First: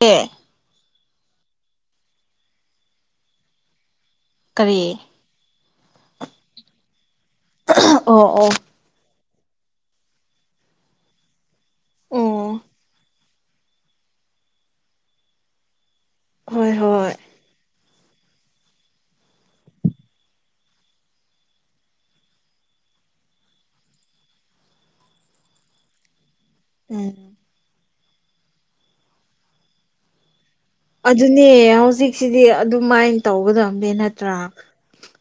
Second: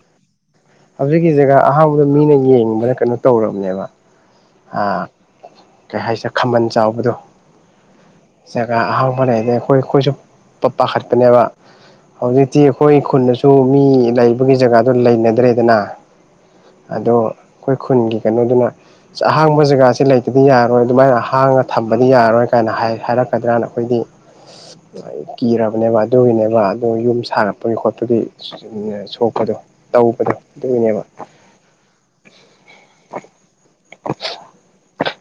ꯑꯦ ꯍꯧꯖꯤꯛꯀꯤ ꯖꯒꯥ ꯑꯍꯥꯡꯕꯗꯣ ꯃꯤꯅ ꯌꯦꯡꯕꯅ ꯀꯩꯅꯣ ꯇꯧꯔꯕꯅꯦꯕ ꯀꯔꯤ ꯑꯥ ꯀꯩ ꯍꯥꯏꯁꯤꯔꯥ ꯈꯝꯕꯟ ꯆꯥꯎꯕꯗꯣ ꯑꯣ ꯑꯣ ꯀꯥ ꯑꯍꯥꯡꯕ ꯂꯩꯔꯗꯤ ꯑꯩꯈꯣꯏ ꯑꯩꯈꯣꯏꯁꯨ ꯄꯥ ꯄꯥꯈꯠꯄꯅꯦꯕ ꯑꯣ ꯍꯧꯖꯤꯛꯇꯤ ꯑꯩꯈꯣꯏ ꯈꯨꯟꯗꯁꯨ ꯃꯤ ꯂꯩꯕꯒꯤ ꯖꯒꯥꯗꯣ ꯂꯩꯅꯗ꯭ꯔꯦꯗꯅ ꯍꯣꯏ ꯍꯣꯏ ꯑꯗꯣ ꯑꯩꯈꯣꯏ ꯈꯨꯟꯒꯤ ꯀꯩꯅꯣꯗꯨꯅ ꯑꯁ ꯑꯍꯥꯡꯕ ꯖꯒꯥꯁꯤ ꯂꯩꯇꯗꯤ ꯌꯥꯔꯣꯏ ꯑꯗꯨꯃꯥꯏꯅ ꯍꯥꯡꯉ ꯊꯝꯕꯗꯤ ꯌꯥꯔꯣꯏ ꯀꯥꯏꯅ ꯍꯥꯏ ꯍꯥꯏꯔꯛꯀꯗ꯭ꯔꯥꯅ ꯑꯩꯈꯣꯏꯗꯤ ꯀꯤꯔꯕꯅꯦꯕ ꯑꯗꯨꯒꯤꯅꯦꯕ ꯑꯗꯣ ꯌꯨꯝ ꯎꯝ ꯁꯥꯔꯛꯄꯒꯤ ꯈꯣꯠꯄꯒꯤ ꯁꯣꯛꯄꯗꯣ ꯇꯧꯕꯗꯣ ꯑꯗꯨꯒꯤꯅꯦꯕ ꯑꯗꯨꯅꯦ ꯍꯧꯖꯤꯛꯁꯤꯗꯤ ꯑꯗꯨꯃꯥꯏꯟ ꯇꯧꯒꯗꯝ ꯕꯦ ꯅꯠꯇ꯭ꯔꯥ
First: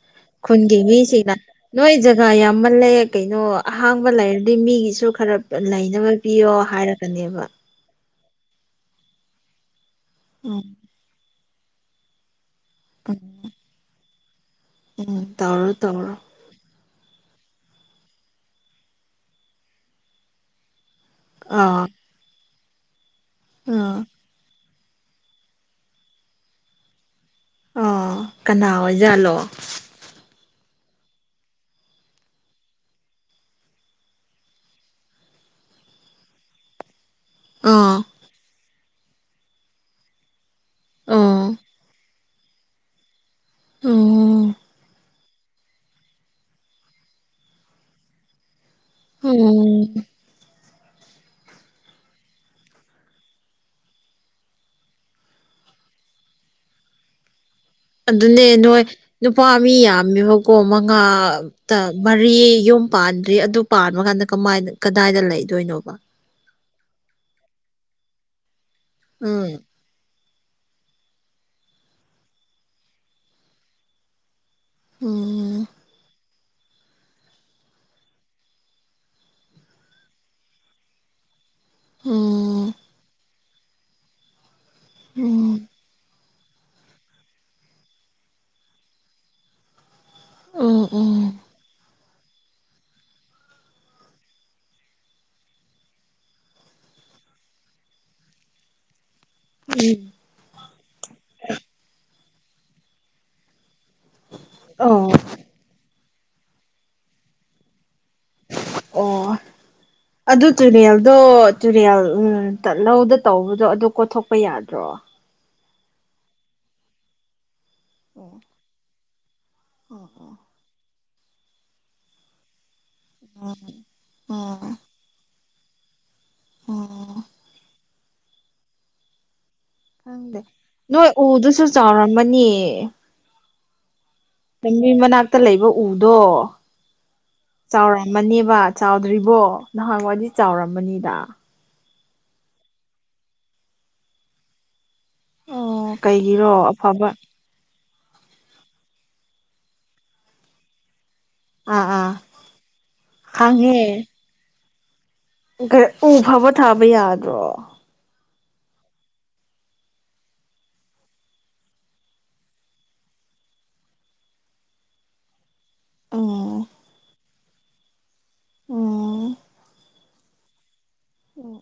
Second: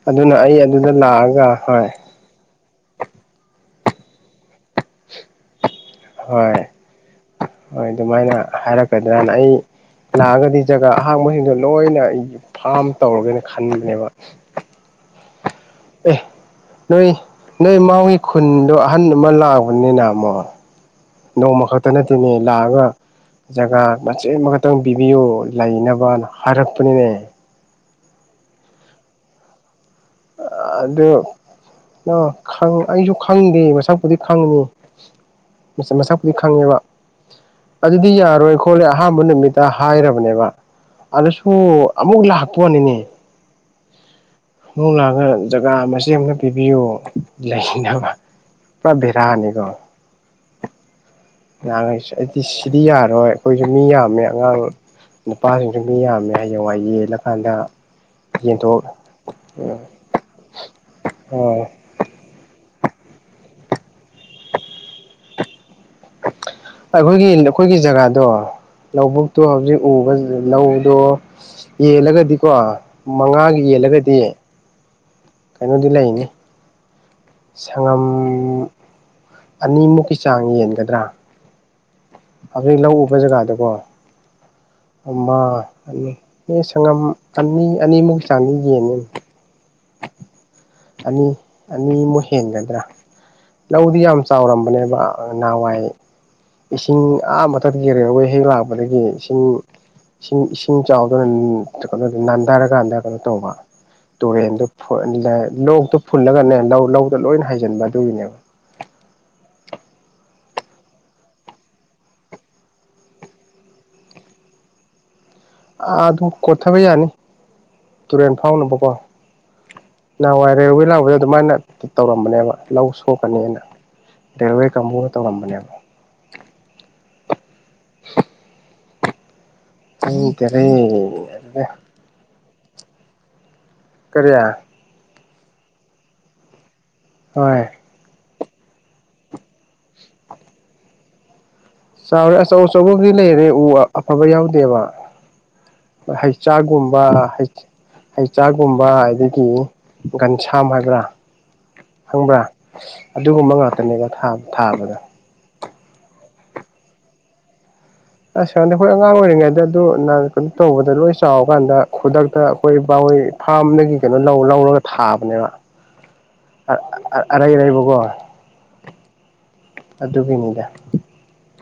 ꯑꯗꯨꯅ ꯑꯩ ꯈꯨꯟꯒꯤ ꯑꯗꯨꯗ ꯃꯤꯁꯤꯡꯅ ꯂꯥꯛꯑꯒ ꯍꯣꯏ ꯅꯣꯏꯖꯦ ꯀꯥ ꯌꯥꯝ ꯃꯜꯂꯦ ꯀꯩꯅꯣ ꯑꯍꯥꯡꯕ ꯂꯩꯔꯗꯤ ꯃꯤꯒꯤꯁꯨ ꯈꯔ ꯂꯩꯅꯕ ꯄꯤꯌꯣ ꯍꯣꯏ ꯍꯥꯏꯔꯒꯅꯦꯕ ꯍꯣꯏ ꯑꯗꯨꯃꯥꯏꯅ ꯍꯥꯏꯔꯛꯀꯗ꯭ꯔꯅ ꯑꯩ ꯂꯥꯛꯑꯒꯗꯤ ꯎꯝ ꯖꯒꯥ ꯑꯍꯥꯡꯕꯁꯤꯡꯗꯣ ꯂꯣꯏꯅ ꯐꯥꯝ ꯇꯧꯔꯒꯦꯅ ꯎꯝ ꯈꯟꯕꯅꯦꯕ ꯎꯝ ꯇꯧꯔꯣ ꯇꯧꯔꯣ ꯑꯦ ꯅꯣꯏ ꯅꯣꯏ ꯃꯥ ꯍꯣꯏ ꯈꯨꯟꯗꯣ ꯑꯍꯟ ꯑꯃ ꯂꯥꯛꯑꯕꯅꯤꯅ ꯑꯃꯣ ꯅꯣꯡꯃ ꯑꯥ ꯈꯛꯇ ꯅꯠꯇꯦꯅꯦ ꯂꯥꯛꯑꯒ ꯖꯒꯥ ꯑꯥ ꯃꯆꯦꯠ ꯑꯃꯒ ꯇꯪ ꯄꯤꯕꯤꯌꯨ ꯂꯩꯅꯕꯅ ꯍꯥꯏꯔꯛꯄꯅꯤꯅꯦ ꯑꯣ ꯀꯅꯥ ꯑꯣꯏꯖꯥꯠꯂꯣ ꯑꯗꯨ ꯗꯣ ꯈꯪ ꯑꯩꯁꯨ ꯈꯪꯗꯦ ꯃꯁꯛꯄꯨꯗꯤ ꯈꯪꯉꯤ ꯃꯁꯛ ꯃꯁꯛꯄꯨꯗꯤ ꯈꯪꯉꯦꯕ ꯑꯥ ꯑꯗꯨꯗꯤ ꯌꯥꯔꯣꯏ ꯈꯣꯠꯂꯦ ꯑꯍꯥꯟꯕ ꯅꯨꯃꯤꯠꯇ ꯍꯥꯏꯔꯕꯅꯦꯕ ꯑꯥ ꯑꯗꯨꯁꯨ ꯑꯃꯨꯛ ꯂꯥꯛꯄ ꯋꯥꯅꯤꯅꯦ ꯎꯝ ꯃꯨꯡ ꯂꯥꯛꯑꯒ ꯖꯒꯥ ꯃꯆꯦꯠ ꯑꯃꯇ ꯄꯤꯕꯤꯌꯨ ꯂꯩꯅꯕ ꯄꯨꯔꯥ ꯕꯦꯔꯥꯅꯤꯀꯣ ꯑꯣ ꯌꯥꯔꯣꯏ ꯁꯤ ꯑꯩꯗꯤ ꯁꯤꯗꯤ ꯌꯥꯔꯣꯏ ꯑꯩꯈꯣꯏꯁꯨ ꯃꯤ ꯌꯥꯝꯃꯦ ꯑꯉꯥꯡ ꯅꯨꯄꯥꯁꯤꯡꯁꯨ ꯃꯤ ꯌꯥꯝꯃꯦ ꯍꯌꯦꯡꯋꯥꯏ ꯌꯦꯜꯂꯀꯥꯟꯗ ꯑꯗꯨꯅꯦ ꯌꯦꯟꯊꯣꯛ ꯅꯣꯢ ꯅꯨꯄꯥ ꯃꯤ ꯌꯥꯝꯃꯦꯕꯀꯣ ꯃꯉꯥ ꯑꯣ ꯇ ꯃꯔꯤ ꯌꯨꯝ ꯄꯥꯟꯗ꯭ꯔꯤ ꯑꯗꯨ ꯄꯥꯟꯕ ꯀꯥꯟꯗ ꯀꯃꯥꯢꯗ ꯀꯗꯥꯢꯗ ꯂꯩꯗꯣꯢꯅꯣꯕ ꯑꯩꯈꯣꯢꯒꯤ ꯑꯩꯈꯣꯢꯒꯤ ꯖꯒꯥꯗꯣ ꯂꯧꯕꯨꯛꯇꯣ ꯎꯝ ꯍꯧꯖꯤꯛ ꯎꯕ ꯂꯧꯗꯣ ꯌꯦꯜꯂꯒꯗꯤꯀꯣ ꯃꯉꯥꯒꯤ ꯌꯦꯜꯂꯒꯗꯤ ꯎꯝ ꯀꯩꯅꯣꯗꯤ ꯂꯩꯅꯤ ꯁꯉꯝ ꯑꯅꯤꯃꯨꯛꯀꯤ ꯆꯥꯡ ꯌꯦꯟꯒꯗ꯭ꯔꯥ ꯎꯝ ꯍꯧꯖꯤꯛ ꯂꯧ ꯎꯕ ꯖꯒꯥꯗꯨꯀꯣ ꯑꯃ ꯎꯝ ꯑꯅꯤ ꯑꯦ ꯁꯪꯉꯝ ꯑꯅꯤ ꯑꯅꯤꯃꯨꯛ ꯆꯥꯡꯗꯤ ꯌꯦꯟꯅꯤ ꯎꯝ ꯎꯝ ꯑꯅꯤ ꯑꯅꯤꯃꯨꯛ ꯍꯦꯟꯒꯗ꯭ꯔꯥ ꯂꯧꯗꯤ ꯌꯥꯝ ꯆꯥꯎꯔꯝꯕꯅꯦꯕ ꯑꯥ ꯅꯍꯥꯟꯋꯥꯢ ꯏꯁꯤꯡ ꯑꯥ ꯑꯃꯊ ꯀꯦ ꯔꯦꯜꯋꯦ ꯍꯦꯛ ꯂꯥꯛꯄꯗꯒꯤ ꯏꯁꯤꯡ ꯎꯝ ꯏꯁꯤꯡ ꯏꯁꯤꯡ ꯆꯥꯎꯗꯅ ꯅꯥꯟꯗꯔꯀꯥꯟꯗ ꯀꯩꯅꯣ ꯇꯧꯕ ꯇꯨꯔꯦꯟꯗꯨ ꯑꯣ ꯐꯨꯜꯂ ꯂꯣꯛꯇꯣ ꯐꯨꯜꯂꯒꯅꯦ ꯂꯧ ꯂꯧꯗ ꯂꯣꯏꯅ ꯍꯥꯏꯖꯤꯟꯕ ꯑꯗꯨꯒꯤꯅꯦꯕ ꯑꯣ ꯑꯗꯨ ꯇꯨꯔꯦꯜꯗꯣ ꯇꯨꯔꯦꯜ ꯎꯝ ꯇꯠ ꯂꯧꯗ ꯇꯧꯕꯗꯣ ꯑꯗꯨ ꯀꯣꯊꯣꯛꯄ ꯌꯥ ꯑꯗ꯭ꯔꯣ ꯑꯗꯨꯝ ꯀꯣꯊꯕ ꯌꯥꯅꯤ ꯇꯨꯔꯦꯟ ꯐꯥꯎꯅꯕꯀꯣ ꯑꯣ ꯑꯣ ꯅꯍꯥꯟꯋꯥꯢ ꯔꯦꯜꯋꯦ ꯂꯥꯛꯄꯗ ꯑꯗꯨꯃꯥꯢꯅ ꯇꯧꯔꯝꯕꯅꯦꯕ ꯂꯧ ꯁꯣꯛꯀꯅꯤꯅ ꯔꯦꯜꯋꯦ ꯀꯥꯡꯕꯨꯅ ꯇꯧꯔꯝꯕꯅꯦꯕ ꯎꯝ ꯈꯪꯗꯦ ꯈꯪꯗꯔꯦ ꯅꯣꯢ ꯎꯗꯨꯁꯨ ꯆꯥꯎꯔꯝꯃꯅꯤ ꯀꯔꯤ ꯍꯩꯕꯤ ꯃꯅꯥꯛꯇ ꯂꯩꯕ ꯎꯗꯣ ꯍꯣꯢ ꯆꯥꯎꯔꯝꯃꯅꯤꯕ ꯆꯥꯎꯗ꯭ꯔꯤꯕꯣ ꯅꯍꯥꯟꯋꯥꯏꯗꯤ ꯆꯥꯎꯔꯝꯃꯅꯤꯗ ꯆꯥꯎꯔꯦ ꯑꯆꯧ ꯑꯆꯧꯕꯗꯤ ꯂꯩꯔꯦ ꯎ ꯋꯥ ꯑꯐꯕ ꯌꯥꯎꯗꯦꯕ ꯑꯣ ꯀꯩꯒꯤꯔꯣ ꯍꯩꯆꯥꯥꯛꯒꯨꯝꯕ ꯑꯐꯕ ꯍꯩ ꯍꯩꯆꯥꯛꯒꯨꯝꯕ ꯑꯗꯒꯤ ꯒꯟꯁꯥꯝ ꯍꯥꯢꯕ꯭ꯔꯥ ꯑꯥ ꯑꯥ ꯈꯪꯕ꯭ꯔꯥ ꯑꯗꯨꯒꯨꯝꯕ ꯉꯥꯛꯇꯅꯦꯕ ꯊꯥꯕ ꯊꯥꯕꯗꯣ ꯒ ꯎ ꯐꯥꯕ ꯊꯥꯕ ꯌꯥꯗ꯭ꯔꯣ ꯑꯁ ꯀꯥꯟꯗ ꯍꯣꯢ ꯑꯉꯥꯡ ꯑꯣꯏꯔꯤꯉꯩꯗ ꯑꯗꯨ ꯅꯔꯀꯟ ꯇꯧꯕꯗ ꯂꯣꯢ ꯆꯥꯎ ꯀꯥꯟꯗ ꯈꯨꯗꯛꯇ ꯑꯈꯣꯢ ꯕꯥꯍꯣꯢ ꯐꯥꯝꯗꯒꯤ ꯀꯩꯅꯣ ꯂꯧ ꯂꯧꯔꯒ ꯊꯥꯕꯅꯦꯕ ꯑꯣ ꯑ ꯑꯔꯩꯔꯩꯕꯀꯣ ꯎꯝ ꯑꯗꯨꯒꯤꯅꯤꯗ ꯎꯝ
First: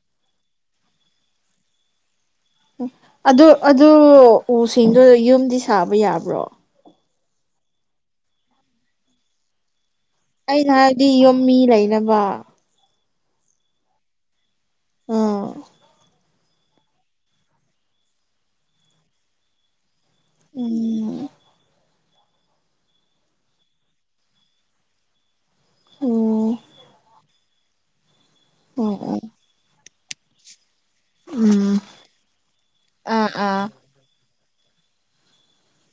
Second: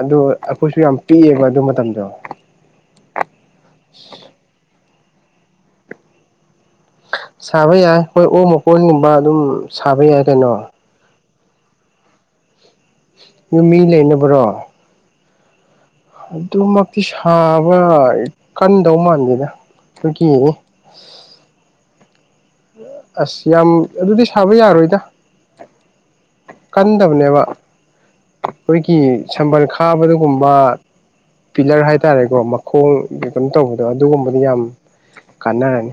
ꯑꯗꯨ ꯑꯈꯣꯢꯁꯨ ꯌꯥꯝ ꯄꯤꯏꯕ ꯑꯗꯨ ꯃꯇꯝꯗꯣ ꯎꯝ ꯑꯗꯨ ꯑꯗꯨ ꯎꯁꯤꯡꯗꯣ ꯌꯨꯝꯗꯤ ꯁꯥꯕ ꯌꯥꯕ꯭ꯔꯣ ꯁꯥꯕ ꯌꯥꯢ ꯈꯣꯢ ꯑꯣꯛ ꯃꯀꯣꯟꯒꯨꯝꯕ ꯑꯗꯨꯝ ꯁꯥꯕ ꯌꯥꯢ ꯑꯩꯅ ꯍꯥꯢꯕꯗꯤ ꯌꯨꯝ ꯃꯤ ꯂꯩꯅꯕ ꯌꯨꯝ ꯃꯤ ꯂꯩꯅꯕ꯭ꯔꯣ ꯑꯥ ꯑꯗꯨꯃꯛꯇꯤ ꯁꯥꯕ ꯀꯟꯗꯧ ꯃꯥꯟꯗꯦꯗ ꯑꯩꯈꯣꯏꯒꯤ ꯎꯝ ꯑꯁ ꯌꯥꯝ ꯑꯗꯨꯗꯤ ꯁꯥꯕ ꯌꯥꯔꯣꯏꯗ꯫ ꯑꯣ ꯀꯟꯗꯕꯅꯦꯕ ꯑꯣ ꯑꯩꯈꯣꯏꯒꯤ ꯑꯣ ꯁꯝꯕꯜ ꯈꯥꯕꯗꯒꯨꯝꯕ ꯎꯝ ꯄꯤꯂꯔ ꯍꯥꯏꯇꯥꯔꯦꯀꯣ ꯃꯈꯣꯡ ꯑꯥ ꯀꯩꯅꯣꯝ ꯑꯥ ꯇꯧꯕꯗꯣ ꯑꯗꯨꯒꯨꯝꯕꯗꯣ ꯃꯤ ꯌꯥꯝ ꯀꯥꯟꯅꯔꯅꯤ꯫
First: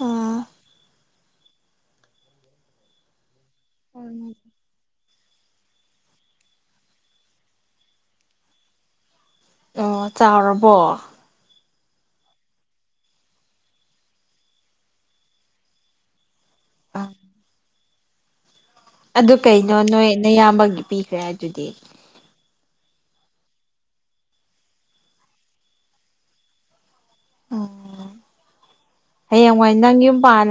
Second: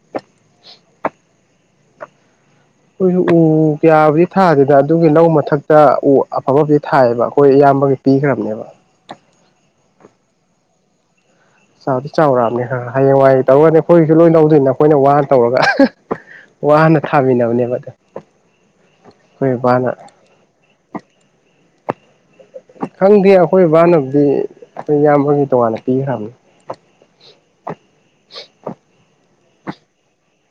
ꯑꯥ ꯑꯩꯈꯣꯏꯁꯨ ꯎ ꯀꯌꯥꯕꯨ ꯊꯥꯈꯔꯦ [unintelligible] ꯑꯗ ꯑꯗꯨꯒꯤ ꯂꯧ ꯃꯊꯛꯇ ꯎ ꯑꯐꯕꯨꯗꯤ ꯊꯥꯏꯑꯦꯕ ꯑꯩꯈꯣꯏ ꯏꯌꯥꯝꯕꯒꯤ ꯄꯤꯈ꯭ꯔꯕꯅꯦꯕ꯫ ꯑꯣ ꯆꯥꯎꯔꯕꯣ? ꯆꯥꯎꯗꯤ ꯆꯥꯎꯔꯛꯑꯕꯅꯦ ꯑ ꯍꯌꯦꯡꯋꯥꯏ ꯇꯧꯔꯗꯤ ꯑꯩꯈꯣꯏꯒꯤꯁꯨ ꯂꯣꯏ ꯂꯧꯗꯣꯏꯅꯦ ꯑꯩꯈꯣꯏꯅ ꯋꯥꯅ ꯇꯧꯔꯒ ꯋꯥꯅ ꯊꯥꯃꯤꯟꯅꯕꯅꯦꯕ ꯑꯗꯣ ꯑꯗꯨ ꯀꯩꯅꯣ ꯅꯣꯏꯅꯌꯥꯝꯕꯒꯤ ꯄꯤꯈ꯭ꯔꯦ ꯍꯥꯏꯗꯨꯗꯤ ꯈꯪꯗꯦ ꯑꯩꯈꯣꯏ ꯕꯥꯅꯕꯨꯗꯤ ꯑꯩꯈꯣꯏ ꯏꯌꯥꯝꯕꯒꯤ ꯇꯣꯉꯥꯟꯅ ꯄꯤꯈ꯭ꯔꯕꯅꯤ꯫ ꯎꯝ [inaudible] ꯍꯌꯦꯡꯋꯥꯏ ꯅꯪ ꯌꯨꯝ ꯄꯥꯜ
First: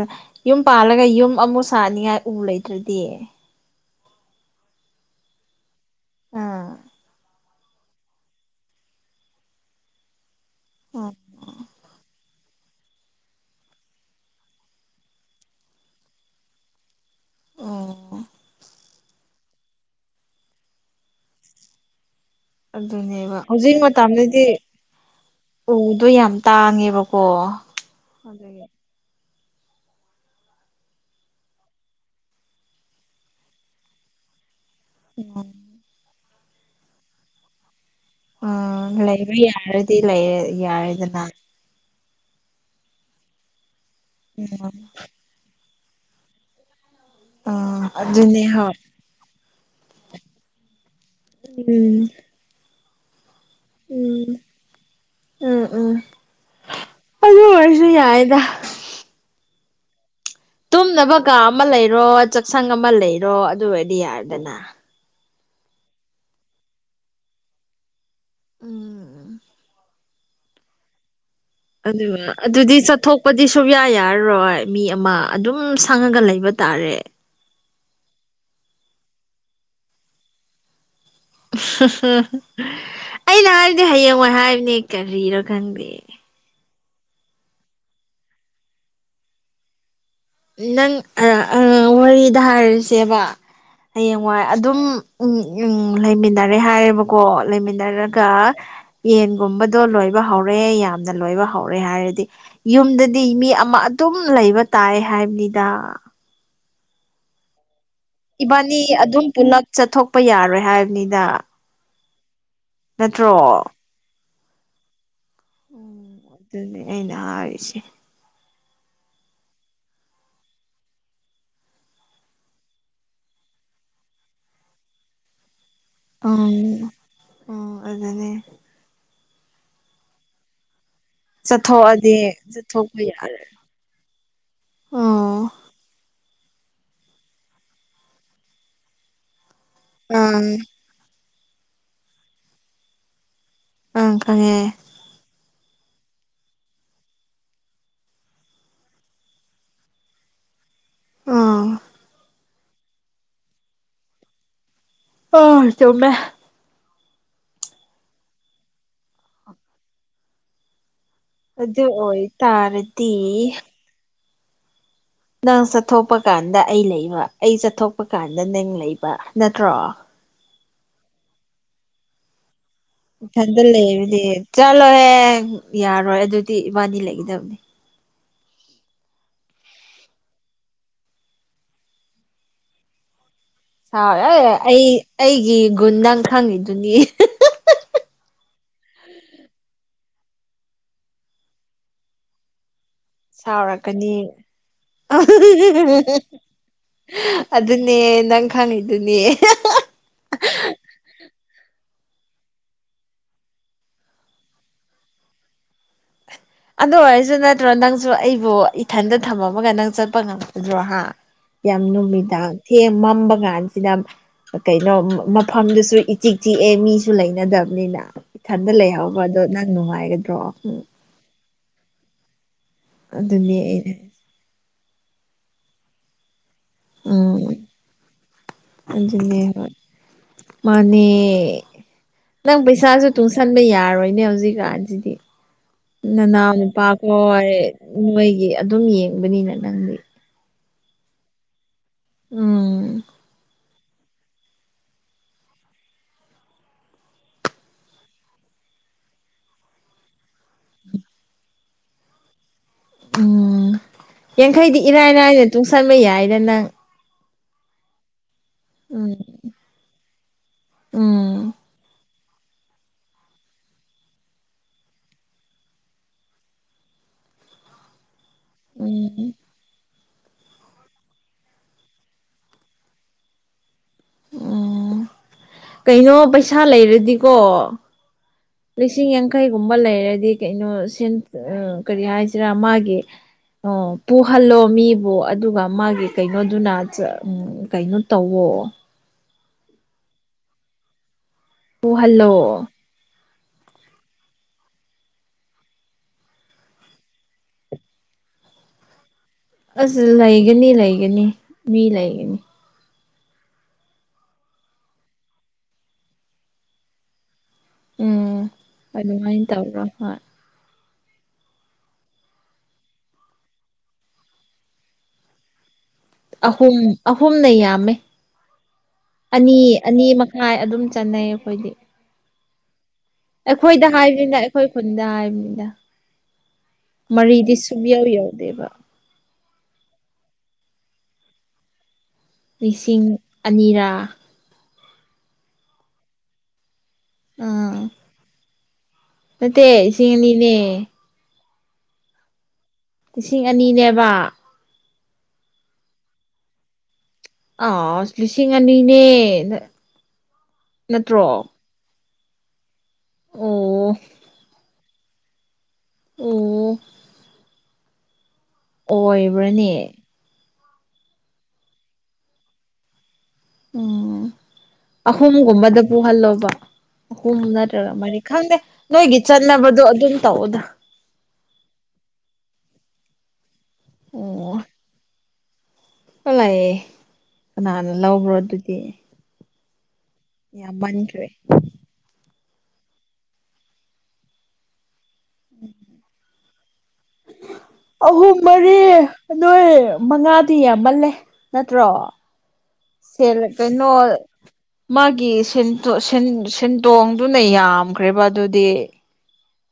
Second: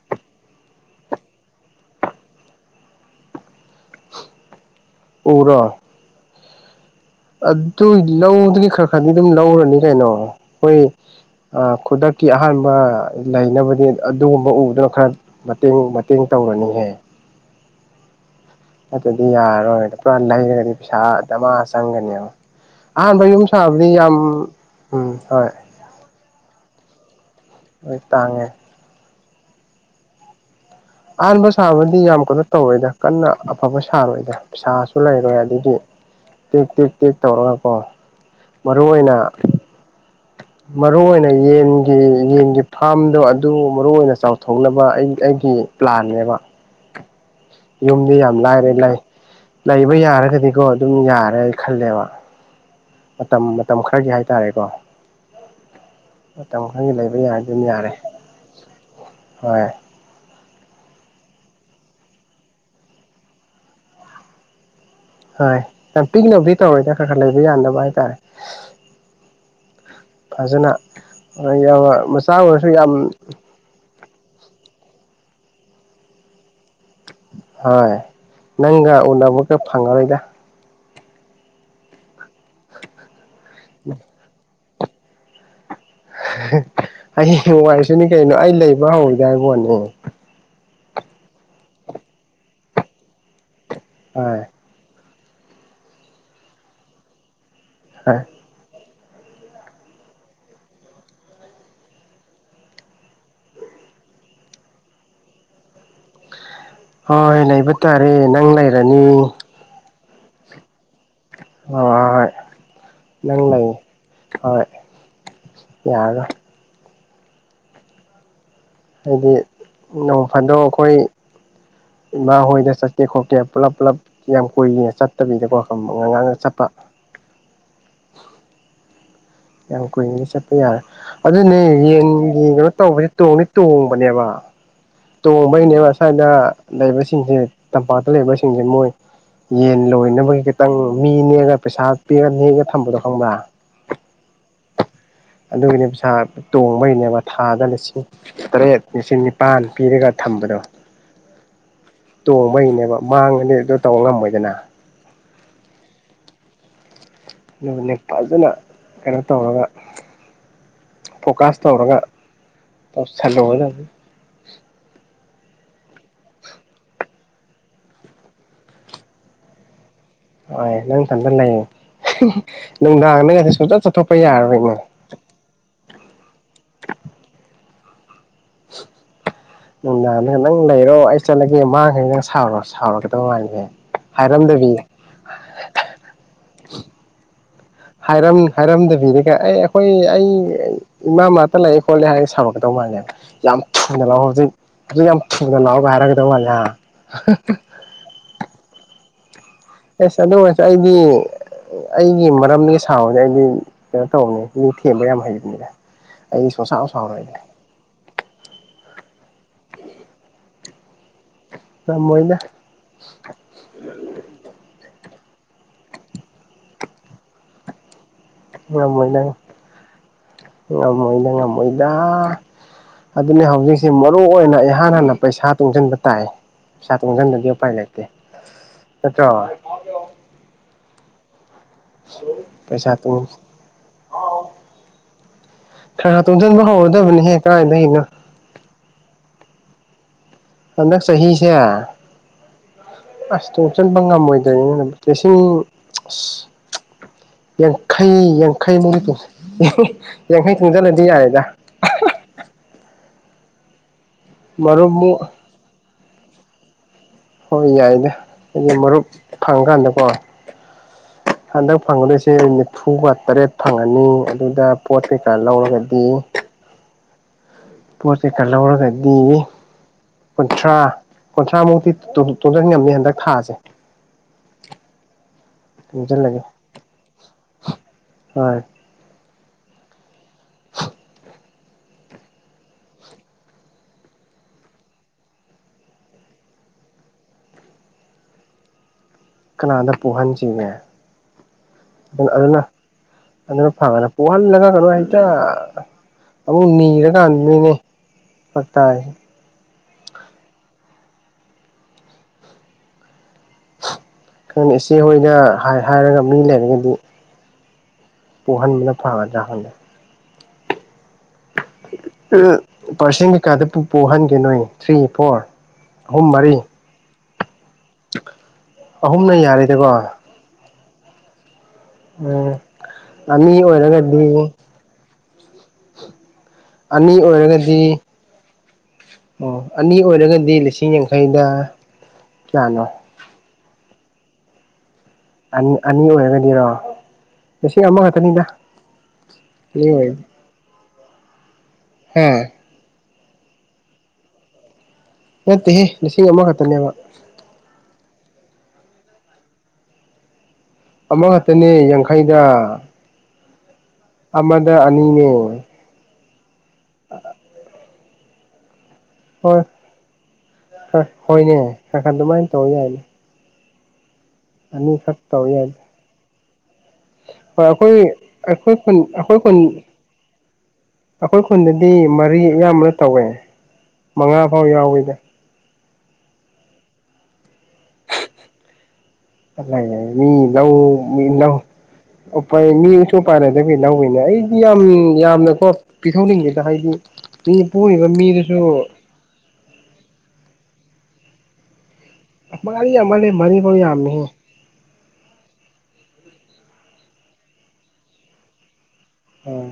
ꯌꯨꯝ ꯄꯥꯜꯂꯒ ꯌꯨꯝ ꯑꯃꯨꯛ ꯁꯥꯅꯤꯉꯥꯏ ꯎ ꯂꯩꯇ꯭ꯔꯗꯤ? ꯎꯔꯣ? ꯑꯥ ꯑꯗꯨ ꯂꯧꯗꯨꯗꯤ ꯈꯔ ꯈꯔꯗꯤ ꯑꯗꯨꯝ ꯂꯧꯔꯅꯤ ꯀꯩꯅꯣ? ꯑꯩꯈꯣꯏ ꯑꯣ ꯈꯨꯗꯛ ꯀꯤ ꯑꯍꯥꯟꯕ ꯂꯩꯅꯕꯅꯤ ꯑꯗꯨꯒꯨꯝꯕ ꯎꯗꯨꯅ ꯈꯔ ꯃꯇꯦꯡ ꯃꯇꯦꯡ ꯇꯧꯔꯅꯤꯌꯦ ꯑꯣ ꯅꯠꯇ꯭ꯔꯗꯤ ꯌꯥꯔꯔꯣꯏ ꯄꯨꯔꯥ ꯂꯩꯔꯒꯗꯤ ꯄꯩꯁꯥ ꯗꯥꯃꯥ ꯆꯪꯒꯅꯦꯕ꯫ ꯑꯍꯥꯟꯕ ꯑꯗꯨꯅꯦꯕ ꯌꯨꯝ ꯍꯧꯖꯤꯛ ꯁꯥꯕꯗꯤ ꯌꯥꯝ ꯃꯇꯝꯗꯗꯤ ꯎꯝ ꯍꯣꯏ ꯎꯗꯣ ꯌꯥꯝ ꯇꯥꯡꯉꯦꯕꯀꯣ ꯍꯣꯏ ꯇꯥꯡꯉꯦ ꯑꯗꯨꯒꯤ ꯑꯍꯥꯟꯕ ꯁꯥꯕꯗꯤ ꯌꯥꯝ ꯀꯟꯅꯣ ꯇꯧꯔꯣꯏꯗ ꯀꯟꯅ ꯑꯐꯕ ꯁꯥꯔꯣꯏꯗ ꯄꯩꯁꯥꯁꯨ ꯈꯨꯠꯂꯥꯏ [unintelligible] ꯇꯦꯛ ꯇꯦꯛ ꯇꯦꯛ ꯇꯧꯔꯒꯀꯣ ꯃꯔꯨ ꯎꯝ ꯑꯣꯏꯅ ꯂꯩꯕ ꯌꯥꯔꯗꯤ ꯂꯩꯔꯦ ꯃꯔꯨ ꯌꯥꯔꯦꯗꯅ ꯑꯣꯏꯅ ꯌꯦꯟ ꯌꯦ ꯌꯦꯟꯒꯤ ꯐꯥꯔꯝꯗꯣ ꯑꯗꯨ ꯃꯔꯨ ꯑꯣꯏꯅ ꯎꯝ ꯆꯥꯎꯊꯣꯛꯅꯕ ꯑꯩ ꯑꯩꯒꯤ ꯄ꯭ꯂꯥꯟꯅꯦꯕ ꯑꯥ ꯌꯨꯝꯗꯤ ꯌꯥꯝ ꯑꯗꯨꯅꯦ ꯂꯥꯏꯔꯦ ꯍꯣꯏ ꯂꯩ ꯂꯩꯕ ꯌꯥꯔꯒꯗꯤꯀꯣ ꯑꯗꯨꯝ ꯌꯥꯔꯦ ꯎꯝ ꯈꯜꯂꯦꯕ ꯃꯇꯝ ꯃꯇꯝ ꯈꯔꯗꯤ ꯎꯝ ꯍꯥꯏꯇꯥꯔꯦꯀꯣ ꯎꯝ ꯎꯝ ꯃꯇꯝ ꯈꯔꯒꯤ ꯂꯩꯕ ꯑꯗꯨ ꯌꯥꯔꯗꯤ ꯑꯗꯨꯝ ꯑꯣꯏꯔꯁꯨ ꯌꯥꯔꯦ ꯌꯥꯏꯗ ꯍꯣꯏ꯫ ꯇꯨꯝꯅꯕ ꯀꯥ ꯑꯃ ꯂꯩꯔꯣ ꯆꯥꯛꯁꯪ ꯑꯃ ꯂꯩꯔꯣ ꯑꯗꯨ ꯑꯣꯏꯔꯗꯤ ꯌꯥꯔꯦꯗꯅ꯫ ꯍꯣꯏ ꯌꯥꯝ ꯄꯤꯛꯅꯕꯨꯗꯤ ꯇꯧꯔꯣꯏꯗ ꯈꯔ ꯈꯔ ꯂꯩꯕ ꯌꯥꯅꯕ ꯍꯥꯏꯇꯥꯔꯦ ꯎꯝ ꯐꯖꯅ ꯈꯣꯏ ꯏꯌꯥꯝꯕ ꯃꯆꯥ ꯑꯣꯏꯔꯁꯨ ꯌꯥꯝ ꯁꯨꯛꯌꯥ ꯌꯥꯔꯔꯣꯏ ꯃꯤ ꯑꯃ ꯑꯗꯨꯝ ꯁꯪꯉꯒ ꯂꯩꯕ ꯇꯥꯔꯦ꯫ ꯍꯣꯏ ꯅꯪꯒ ꯎꯅꯕꯒ ꯐꯪꯉꯔꯣꯏꯗ꯫ ꯑꯩꯅ ꯍꯥꯏꯕꯗꯤ ꯍꯌꯦꯡꯋꯥꯏ ꯍꯥꯏꯕꯅꯦ ꯀꯔꯤꯔ ꯈꯪꯗꯦ꯫ ꯍꯌꯦꯡꯋꯥꯏꯁꯨꯅꯤ ꯀꯩꯅꯣ ꯑꯩ ꯂꯩꯕ ꯍꯧꯔꯒꯦ ꯍꯥꯏꯕ ꯋꯥꯅꯦ꯫ ꯅꯪ ꯑꯥ ꯋꯥꯔꯤꯗ ꯍꯥꯏꯔꯁꯦꯕ ꯍꯌꯦꯡꯋꯥꯏ ꯑꯗꯨꯝ ꯎꯝ ꯎꯝ ꯂꯩꯃꯤꯟꯅꯔꯦ ꯍꯥꯏꯔꯦꯕꯀꯣ ꯍꯣꯏ ꯂꯩꯃꯤꯟꯅꯔꯒ ꯌꯦꯟꯒꯨꯝꯕꯗꯣ ꯂꯣꯏꯕ ꯍꯧꯔꯦ ꯌꯥꯝꯅ ꯂꯣꯏꯕ ꯍꯧꯔꯦ ꯍꯥꯏꯔꯗꯤ ꯌꯨꯝꯗꯗꯤ ꯃꯤ ꯑꯃ ꯑꯗꯨꯝ ꯂꯩꯕ ꯇꯥꯏ ꯍꯥꯏꯕꯅꯤꯗ ꯍꯣꯏ ꯂꯩꯕ ꯇꯥꯔꯦ ꯅꯪ ꯏꯕꯥꯅꯤ ꯂꯩꯔꯅꯤ꯫ ꯑꯗꯨꯝ ꯄꯨꯂꯞ ꯆꯠꯊꯣꯛꯄ ꯌꯥꯔꯣꯏ ꯍꯥꯏꯕꯅꯤꯗ꯫ ꯍꯣ ꯍꯣ ꯍꯣꯏ ꯅꯪ ꯅꯠꯇ꯭ꯔꯣ ꯂꯩꯌꯨ ꯍꯣꯏ ꯌꯥꯔꯔꯣꯏ ꯗꯨꯅꯦ ꯑꯩꯅ ꯍꯥꯏꯔꯤꯁꯦ ꯍꯥꯏꯗꯤ ꯅꯣꯡꯐꯥꯗꯣꯛ ꯑꯩꯈꯣꯏ ꯏꯃꯥ ꯍꯣꯏꯗ ꯆꯠꯀꯦ ꯈꯣꯠꯀꯦ ꯄꯨꯂꯞ ꯄꯨꯂꯞ ꯌꯥꯝ ꯀꯨꯏꯅ ꯆꯠꯇꯕꯤꯗꯀꯣ ꯉꯥꯡꯅ ꯆꯠꯄ ꯎꯝ ꯎꯝ ꯑꯗꯨꯅꯦ ꯌꯥꯝ ꯀꯨꯏꯅꯗꯤ ꯆꯠꯄ ꯌꯥꯔꯦ ꯑꯗꯨꯅꯦ ꯆꯠꯊꯣꯛꯑꯗꯤ ꯌꯦꯟꯒꯤ ꯀꯩꯅꯣ ꯆꯠꯊꯣꯛꯄ ꯇꯧꯕꯖꯦ ꯌꯥꯔꯦ ꯇꯣꯡꯗꯤ ꯇꯣꯡꯕꯅꯦꯕ ꯑꯣ ꯎꯝ ꯇꯣꯡꯕꯩꯅꯦꯕꯁ ꯊꯥꯏꯅ ꯂꯩꯕꯁꯤꯡꯁꯦ ꯇꯝꯄꯥꯛꯇ ꯂꯩꯕꯁꯤꯡꯁꯦ ꯃꯣꯏ ꯌꯦꯟ ꯂꯣꯏꯅꯕꯒꯤ ꯑꯪ ꯈꯤꯇꯪ ꯃꯤ ꯅꯦꯛꯑꯒ ꯄꯩꯁꯥ ꯄꯤꯔ ꯅꯦꯛꯑ ꯊꯝꯕꯗꯣ ꯈꯪꯕ꯭ꯔꯥ ꯑꯪ ꯈꯪꯉꯦ ꯑꯗꯨꯒꯤꯅꯦ ꯄꯩꯁꯥ ꯇꯣꯡꯕꯒꯤꯅꯦꯕ ꯊꯥꯗ ꯂꯤꯁꯤꯡ ꯇꯔꯦꯠ ꯂꯤꯁꯤꯡ ꯅꯤꯄꯥꯟ ꯄꯤꯔꯒ ꯊꯝꯕꯗꯣ ꯑꯥ ꯇꯣꯡꯕꯩꯅꯦꯕ ꯃꯥꯡꯉꯗꯤ ꯑꯗꯨ ꯇꯧ ꯉꯝꯃꯣꯏꯗꯅ ꯑꯥ ꯆꯨꯝꯃꯦ ꯑꯗꯨꯒꯅꯦ ꯐꯖꯅ ꯀꯩꯅꯣ ꯇꯧꯔꯒ ꯐꯣꯀꯥꯁ ꯑꯗꯨ ꯇꯧꯔꯒ ꯑꯣꯏꯇꯥꯔꯗꯤ ꯇꯧꯁꯜꯂꯑꯣꯅ ꯅꯪ ꯆꯠꯊꯣꯛꯄ ꯀꯥꯟꯗ ꯑꯩ ꯂꯩꯕ ꯑꯩ ꯆꯠꯊꯣꯛꯄ ꯀꯥꯟꯗ ꯅꯪ ꯂꯩꯕ ꯅꯠꯇ꯭ꯔꯣ ꯋꯥꯏ ꯅꯪ ꯊꯟꯗ ꯂꯩꯌꯦ ꯏꯊꯟꯇ ꯂꯩꯔꯗꯤ ꯌꯥꯔꯔꯣꯏꯅꯦ ꯆꯠꯂꯣꯍꯦ ꯌꯥꯔꯣꯏ ꯑꯗꯨꯗꯤ ꯏꯕꯥꯅꯤ ꯂꯩꯒꯗꯝꯅꯦ [inaudible] ꯅꯨꯡꯗꯥꯡꯗꯒ ꯅꯪ ꯂꯩꯔꯣ ꯑꯩ ꯆꯠꯂꯒꯦ ꯃꯥꯡꯍꯩ ꯅꯪ ꯁꯥꯎꯔꯣ ꯁꯥꯎꯔꯒꯗꯧ ꯃꯥꯂꯤꯍꯦ ꯁꯥꯎꯑꯦ ꯑꯩ ꯑꯩꯒꯤ ꯒꯨꯟ ꯅꯪ ꯈꯪꯉꯤꯗꯨꯅꯤ ꯍꯥꯏꯔꯝ ꯍꯥꯏꯔꯝꯗꯕꯤꯗꯒ ꯑꯩ ꯑꯩꯈꯣꯏ ꯑꯩ ꯏꯃꯥ ꯃ꯭ꯥꯔꯠꯇ ꯂꯩꯌꯦ ꯈꯣꯠꯂꯦ ꯍꯥꯏꯔ ꯁꯥꯎꯔꯛꯀꯗꯧ ꯃꯥꯜꯂꯦ ꯌꯥꯝ ꯊꯨꯅ ꯁꯥꯎꯔꯛꯀꯅꯤ ꯂꯥꯛꯑꯣ ꯍꯧꯖꯤꯛ ꯍꯧꯖꯤꯛ ꯌꯥꯝ ꯊꯨꯅ ꯂꯥꯛꯑꯣꯒ ꯍꯥꯏꯔꯛꯒꯗꯧ ꯃꯥꯜꯂꯦꯍꯥ ꯑꯗꯨꯅꯦ ꯅꯪ ꯈꯪꯉꯤꯗꯨꯅꯦ ꯑꯦꯁ ꯑꯗꯨꯑꯣꯏꯔꯁꯨ ꯑꯩꯗꯤ ꯑꯩꯒꯤ ꯃꯔꯝꯗꯒꯤ ꯁꯥꯎꯕꯖꯦ ꯑꯩꯗꯤ ꯀꯩꯅꯣ ꯇꯧꯝꯅꯦ ꯃꯤ ꯊꯦꯝꯕ ꯌꯥꯝ ꯍꯩꯕꯅꯦ ꯑꯗꯨ ꯑꯣꯏꯔꯁꯨ ꯅꯠꯇ꯭ꯔꯣ ꯅꯪꯁꯨ ꯑꯩꯕꯨ ꯏꯊꯟꯗ ꯊꯝꯃꯝꯃꯒ ꯅꯪ ꯆꯠꯄ ꯉꯝꯒꯗ꯭ꯔꯣ ꯍꯥ ꯌꯥꯝ ꯉꯝꯃꯣꯏꯗ ꯅꯨꯃꯤꯗꯥꯡ ꯊꯦꯝ ꯃꯝꯕ ꯀꯥꯟꯁꯤꯗ ꯑꯥ ꯀꯩꯅꯣ ꯃꯥ ꯃꯐꯝꯗꯨꯁꯨ ꯏꯆꯤꯛ ꯆꯤꯛꯑꯦ ꯃꯤꯁꯨ ꯂꯩꯅꯗꯝꯅꯤꯅ ꯏꯊꯟꯗ ꯂꯩꯍꯧꯕꯗꯣ ꯅꯪ ꯅꯨꯡꯉꯥꯏꯒꯗ꯭ꯔꯣ ꯍꯨꯝ ꯃꯣꯏꯅ ꯉꯝꯃꯣꯏꯗꯥ ꯑꯗꯨꯅꯦ ꯍꯧꯖꯤꯛꯁꯦ ꯃꯣꯠ ꯔꯨ ꯑꯣꯏꯅ ꯏꯍꯥꯟ ꯍꯥꯟꯅ ꯄꯩꯁꯥ ꯇꯨꯡꯖꯟꯕ ꯇꯥꯏ ꯄꯩꯁꯥ ꯎꯝ ꯇꯨꯡꯖꯟꯗꯗꯤ ꯎꯄꯥꯏ ꯂꯩꯇꯦ ꯅꯠꯇ꯭ꯔꯣ ꯑꯗꯨꯅꯦ ꯍꯣꯏ ꯃꯥꯅꯦ ꯅꯪ ꯄꯩꯁꯥ ꯄꯩꯁꯥꯁꯨ ꯇꯨꯡ ꯇꯨꯡꯁꯟꯕ ꯌꯥꯔꯣꯏꯅꯦ ꯍꯧꯖꯤꯛꯀꯥꯟꯁꯤꯗꯤ ꯈꯔ ꯈꯔ ꯇꯨꯡꯁꯤꯟꯕ ꯍꯧꯔꯗꯕꯅꯤꯍꯦ ꯅꯅꯥꯎꯅꯨꯄꯥꯈꯣꯏ ꯀꯥꯏꯗꯒꯤꯅꯣ ꯅꯣꯏꯒꯤ ꯑꯗꯨꯝ ꯌꯦꯡꯕꯅꯤꯅ ꯅꯪꯗꯤ ꯍꯟꯗꯛ ꯆꯍꯤꯁꯦ ꯎꯝ ꯑꯁ ꯇꯨ ꯆꯟꯕ ꯉꯝꯃꯣꯏꯗꯣꯏꯅꯤꯅ ꯂꯤꯁꯤꯡ ꯑꯁ ꯌꯥꯡꯈꯩ ꯌꯥꯡꯈꯩꯃꯨꯛꯅꯦ ꯌꯥꯡꯈꯩ ꯇꯨꯡꯖꯜꯂꯗꯤ ꯌꯥꯔꯦꯗ ꯎꯝ ꯌꯥꯡꯈꯩꯗꯤ ꯏꯔꯥꯏ ꯃꯔꯨꯞꯃꯨꯛ ꯂꯥꯏꯅ ꯇꯨꯡꯁꯟꯕ ꯌꯥꯏꯗ ꯅꯪ ꯍꯣꯏ ꯌꯥꯏꯗ ꯍꯥꯏꯗꯤ ꯃꯔꯨꯞ ꯎꯝ ꯐꯪꯀꯥꯟꯗꯀꯣ ꯎꯝ ꯍꯟꯗꯡ ꯐꯪꯒꯗꯣꯏꯁꯦ ꯐꯨꯒ ꯇꯔꯦꯠ ꯐꯪꯉꯅꯤ ꯑꯗꯨꯗ ꯄꯣꯠ ꯀꯩꯀꯥ ꯂꯧꯔꯒꯗꯤ ꯄꯣ ꯆꯩꯀ ꯂꯧꯔꯒꯗꯤ ꯎꯝ ꯀꯨꯟꯊ꯭ꯔꯥ ꯀꯨꯟꯊ꯭ꯔꯥ ꯃꯨꯛꯇꯤ ꯇꯨ ꯇꯨꯡꯖꯟ ꯉꯝꯅꯤ ꯍꯟꯗꯛ ꯊꯥꯖꯦ ꯎꯝ ꯀꯩꯅꯣ ꯇꯨꯡꯁꯤꯜꯂꯒꯦ ꯄꯩꯁꯥ ꯂꯩꯔꯗꯤꯀꯣ ꯍꯣꯏ ꯂꯤꯁꯤꯡ ꯌꯥꯡꯈꯩꯒꯨꯝꯕ ꯂꯩꯔꯗꯤ ꯀꯩꯅꯣ ꯁꯤꯟ ꯑꯥ ꯀꯔꯤ ꯍꯥꯏꯁꯤꯔꯥ ꯃꯥꯒꯤ ꯑꯣ ꯄꯨꯍꯜꯂꯣ ꯃꯤꯕꯨ ꯑꯗꯨꯒ ꯃꯥꯒꯤ ꯀꯩꯅꯣꯗꯨꯅ ꯆ ꯀꯩꯅꯣ ꯇꯧꯋꯣ ꯀꯅꯥꯗ ꯄꯨꯍꯟꯁꯤꯒꯦ ꯎꯟ ꯑꯔꯨꯅꯥ ꯄꯨꯍꯜꯂꯣ ꯑꯗꯨꯅ ꯐꯒꯗ꯭ꯔꯥ ꯄꯨꯍꯜꯂꯒ ꯒꯩꯅꯣ ꯍꯩꯇ ꯑꯃꯨꯛ ꯅꯤꯔꯀꯥꯟꯗꯅꯤꯅꯦ ꯐꯔꯛ ꯇꯥꯔꯤꯁꯦ ꯑꯁ ꯂꯩꯒꯅꯤ ꯂꯩꯒꯅꯤ ꯃꯤ ꯂꯩꯒꯅꯤ ꯈꯪꯗꯦ ꯏꯆꯦ ꯍꯣꯏꯅ ꯍꯥꯢ ꯍꯥꯏꯔꯒ ꯃꯤ ꯂꯩꯔꯒꯗꯤ ꯎꯝ ꯄꯨꯍꯟꯕꯅ ꯐꯒꯗ꯭ꯔꯥ ꯑꯗꯨꯃꯥꯏꯟ ꯈꯪꯗꯦ ꯇꯧꯔꯣ ꯍꯣꯏ ꯎ ꯄꯥꯔꯁꯦꯟ ꯀꯩꯀꯥꯗ ꯄꯨ ꯄꯨꯍꯟꯒꯦ ꯅꯣꯏ ꯊ꯭ꯔꯤ ꯐꯣꯔ ꯑꯍꯨꯝ ꯑꯍꯨꯝꯅ ꯌꯥꯝꯃꯦ ꯑꯍꯨꯝꯅ ꯑꯅꯤ ꯌꯥꯔꯦꯗꯀꯣ ꯑꯅꯤ ꯃꯈ ꯍꯥꯏ ꯑꯗꯨꯝ ꯆꯠꯅꯩ ꯑꯩꯈꯣꯏꯗꯤ ꯎꯝ ꯑꯅꯤ ꯑꯩꯈꯣꯏꯗ ꯍꯥꯏꯕꯅꯤꯅ ꯑꯣꯏꯔꯒꯗꯤ ꯑꯩꯈꯣꯏ ꯈꯨꯟꯗ ꯍꯥꯏꯕꯅꯤꯗ ꯑꯅꯤ ꯃꯔꯤꯗꯤ ꯑꯣꯏꯔꯒꯗꯤ ꯁꯨꯡꯌꯧ ꯌꯧꯗꯦꯕ ꯑꯣ ꯑꯅꯤ ꯑꯣꯏꯔꯒꯗꯤ ꯂꯤꯁꯤꯡ ꯌꯥꯡꯈꯩꯗ ꯀꯌꯥꯅꯣ ꯂꯤꯁꯤꯡ ꯑꯅꯤꯔꯥ ꯑꯅꯤ ꯑꯅꯤ ꯑꯣꯏꯔꯒꯗꯤꯔꯣ ꯑꯥ ꯂꯤꯁꯤꯡ ꯑꯃꯈꯛꯇꯅꯤꯗ ꯅꯠꯇꯦ ꯑꯅꯤ ꯂꯤꯁꯤꯡ ꯑꯣꯏꯔꯗꯤ ꯑꯅꯤꯅꯦ ꯍꯥ ꯂꯤꯁꯤꯡ ꯑꯅꯤꯅꯦꯕ ꯅꯠꯇꯦꯍꯦ ꯂꯤꯁꯤꯡ ꯑꯃꯈꯛꯇꯅꯦꯕ ꯑꯥꯁ ꯂꯤꯁꯤꯡ ꯑꯅꯤꯅꯦ ꯑꯃ ꯅꯠꯇ꯭ꯔꯣ ꯈꯛꯇꯅꯦ ꯌꯥꯡꯈꯩꯗ ꯑꯣ ꯑꯃꯗ ꯑꯅꯤꯅꯦ ꯎꯝ ꯑꯣꯏ ꯍꯣꯏ ꯍꯥ ꯍꯣꯏꯅꯦ ꯈꯔ ꯈꯔ ꯑꯗꯨꯃꯥꯏꯟ ꯇꯧ ꯌꯥꯏꯅꯦ ꯎꯝ ꯑꯅꯤꯈꯛ ꯇꯧ ꯌꯥꯏ ꯑꯍꯨꯝꯒꯨꯝꯕꯗ ꯄꯨꯍꯜꯂꯣꯕ ꯑꯍꯨꯝ ꯍꯣꯏ ꯅꯠꯇ꯭ꯔꯒ ꯑꯩꯈꯣꯏ ꯃꯔꯤ ꯈꯪꯗꯦ ꯑꯩꯈꯣꯏ ꯈꯨꯟ ꯅꯣꯏꯒꯤ ꯆꯠꯅꯕꯗꯣ ꯑꯗꯨꯝ ꯇꯧꯑꯣꯗ ꯑꯈꯣꯏ ꯈꯨꯟꯗꯗꯤ ꯃꯔꯤ ꯑꯌꯥꯝꯕꯅ ꯇꯧꯋꯦ ꯃꯉꯥ ꯐꯥꯎ ꯌꯥꯎꯋꯤꯗ ꯑꯣꯂꯩ ꯀꯅꯥꯅ ꯂꯧꯕ꯭ꯔꯣ ꯑꯗꯨꯗꯤ ꯆꯠꯂꯍꯦ ꯃꯤ ꯂꯧ ꯃꯤ ꯌꯥꯝꯃꯟꯈ꯭ꯔꯦ ꯂꯧ ꯑꯣ ꯐꯥꯏ ꯃꯤꯁꯨ ꯐꯥꯄꯥꯢ ꯂꯩꯇꯕꯒꯤ ꯂꯧꯋꯤꯅꯦ ꯑꯩꯗꯤ ꯌꯥꯝ ꯌꯥꯝꯅꯀꯣ ꯄꯤꯊꯣꯛꯅꯤꯡꯗꯦꯗ ꯍꯥꯏꯗꯤ ꯃꯤ ꯄꯨꯔꯤꯕ ꯑꯍꯨꯝ ꯃꯤꯗꯨꯁꯨ ꯃꯔꯤ ꯅꯣꯏ ꯃꯉꯥꯗꯤ ꯌꯥꯝꯃꯜꯂꯦ ꯅꯠꯇ꯭ꯔꯣ ꯃꯉꯥꯗꯤ ꯌꯥꯝꯃꯜꯂꯧ ꯁꯦꯜ ꯃꯔꯤꯐꯤꯎ ꯀꯩꯅꯣ ꯌꯥꯝꯃꯦꯍꯦ ꯃꯥꯒꯤ ꯁꯤꯟꯇꯣ ꯁꯤꯟ ꯁꯦꯟꯗꯣꯡꯗꯨꯅ ꯌꯥꯝꯈ꯭ꯔꯦꯕ ꯑꯗꯨꯗꯤ ꯑꯣ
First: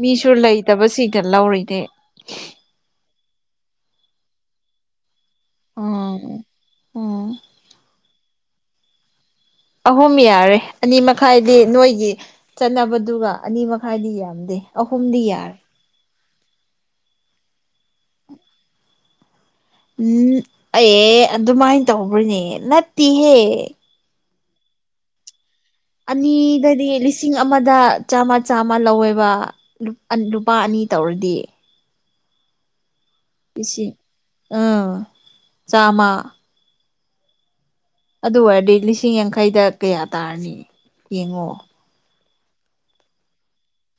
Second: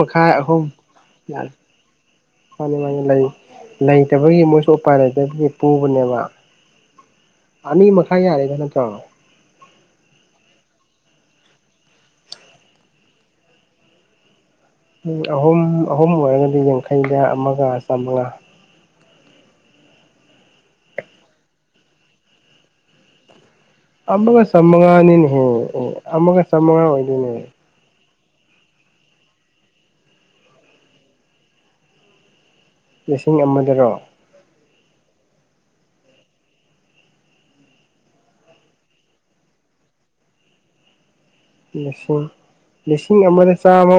ꯃꯤꯁꯨ ꯂꯩꯇꯕ ꯁꯤꯗ ꯌꯥꯔꯦ ꯂꯧꯔꯤꯅꯦ ꯃꯥꯅꯤ ꯃꯥꯥꯅꯤ ꯂꯩ ꯂꯩꯇꯕꯒꯤ ꯃꯣꯏꯁꯨ ꯎꯄꯥꯏ ꯂꯩꯇꯕꯒꯤ ꯄꯨꯕꯅꯦꯕ ꯎꯝ ꯎꯝ ꯑꯅꯤ ꯃꯈꯥꯏ ꯌꯥꯔꯦꯗ ꯅꯠꯇ꯭ꯔꯣ ꯑꯍꯨꯝ ꯌꯥꯔꯦ ꯑꯅꯤ ꯃꯈꯥꯏꯗꯤ ꯅꯣꯏꯒꯤ ꯆꯠꯅꯕꯗꯨꯒ ꯑꯅꯤ ꯃꯈꯥꯏꯗꯤ ꯌꯥꯝꯗꯦ ꯎꯝ ꯑꯍꯨꯝꯗꯤ ꯌꯥꯔꯦ ꯑꯍꯨꯝ ꯑꯍꯨꯝ ꯑꯣꯏꯔꯒꯗꯤ ꯌꯥꯡꯈꯩꯗ ꯑꯃꯒ ꯆꯥꯝꯃꯉꯥ ꯎꯝ ꯑꯦ ꯑꯗꯨꯃꯥꯏꯟ ꯇꯧꯕ꯭ꯔꯅꯦ ꯅꯠꯇꯤꯍꯦ ꯑꯃꯒ ꯆꯝꯃꯉꯥꯅꯤꯅꯦ ꯍꯦ ꯑꯅꯤꯗꯗꯤ ꯂꯤꯁꯤꯡ ꯑꯃꯗ ꯆꯥꯝꯃ ꯆꯥꯝꯃ ꯂꯧꯋꯦꯕ ꯂꯨ ꯂꯨꯄꯥ ꯑꯅꯤ ꯇꯧꯔꯗꯤ ꯂꯤꯁꯤꯡ ꯑꯃꯗꯔꯣ ꯎꯝ ꯆꯥꯝꯃꯥ ꯑꯗꯨ ꯑꯣꯏꯔꯗꯤ ꯂꯤꯁꯤꯡ ꯌꯥꯡꯈꯩꯗ ꯀꯌꯥ ꯇꯥꯔꯅꯤ ꯌꯦꯡꯉꯣ ꯂꯤꯁꯤꯡ ꯂꯤꯁꯤꯡ ꯑꯃꯗ ꯆꯥꯝꯃ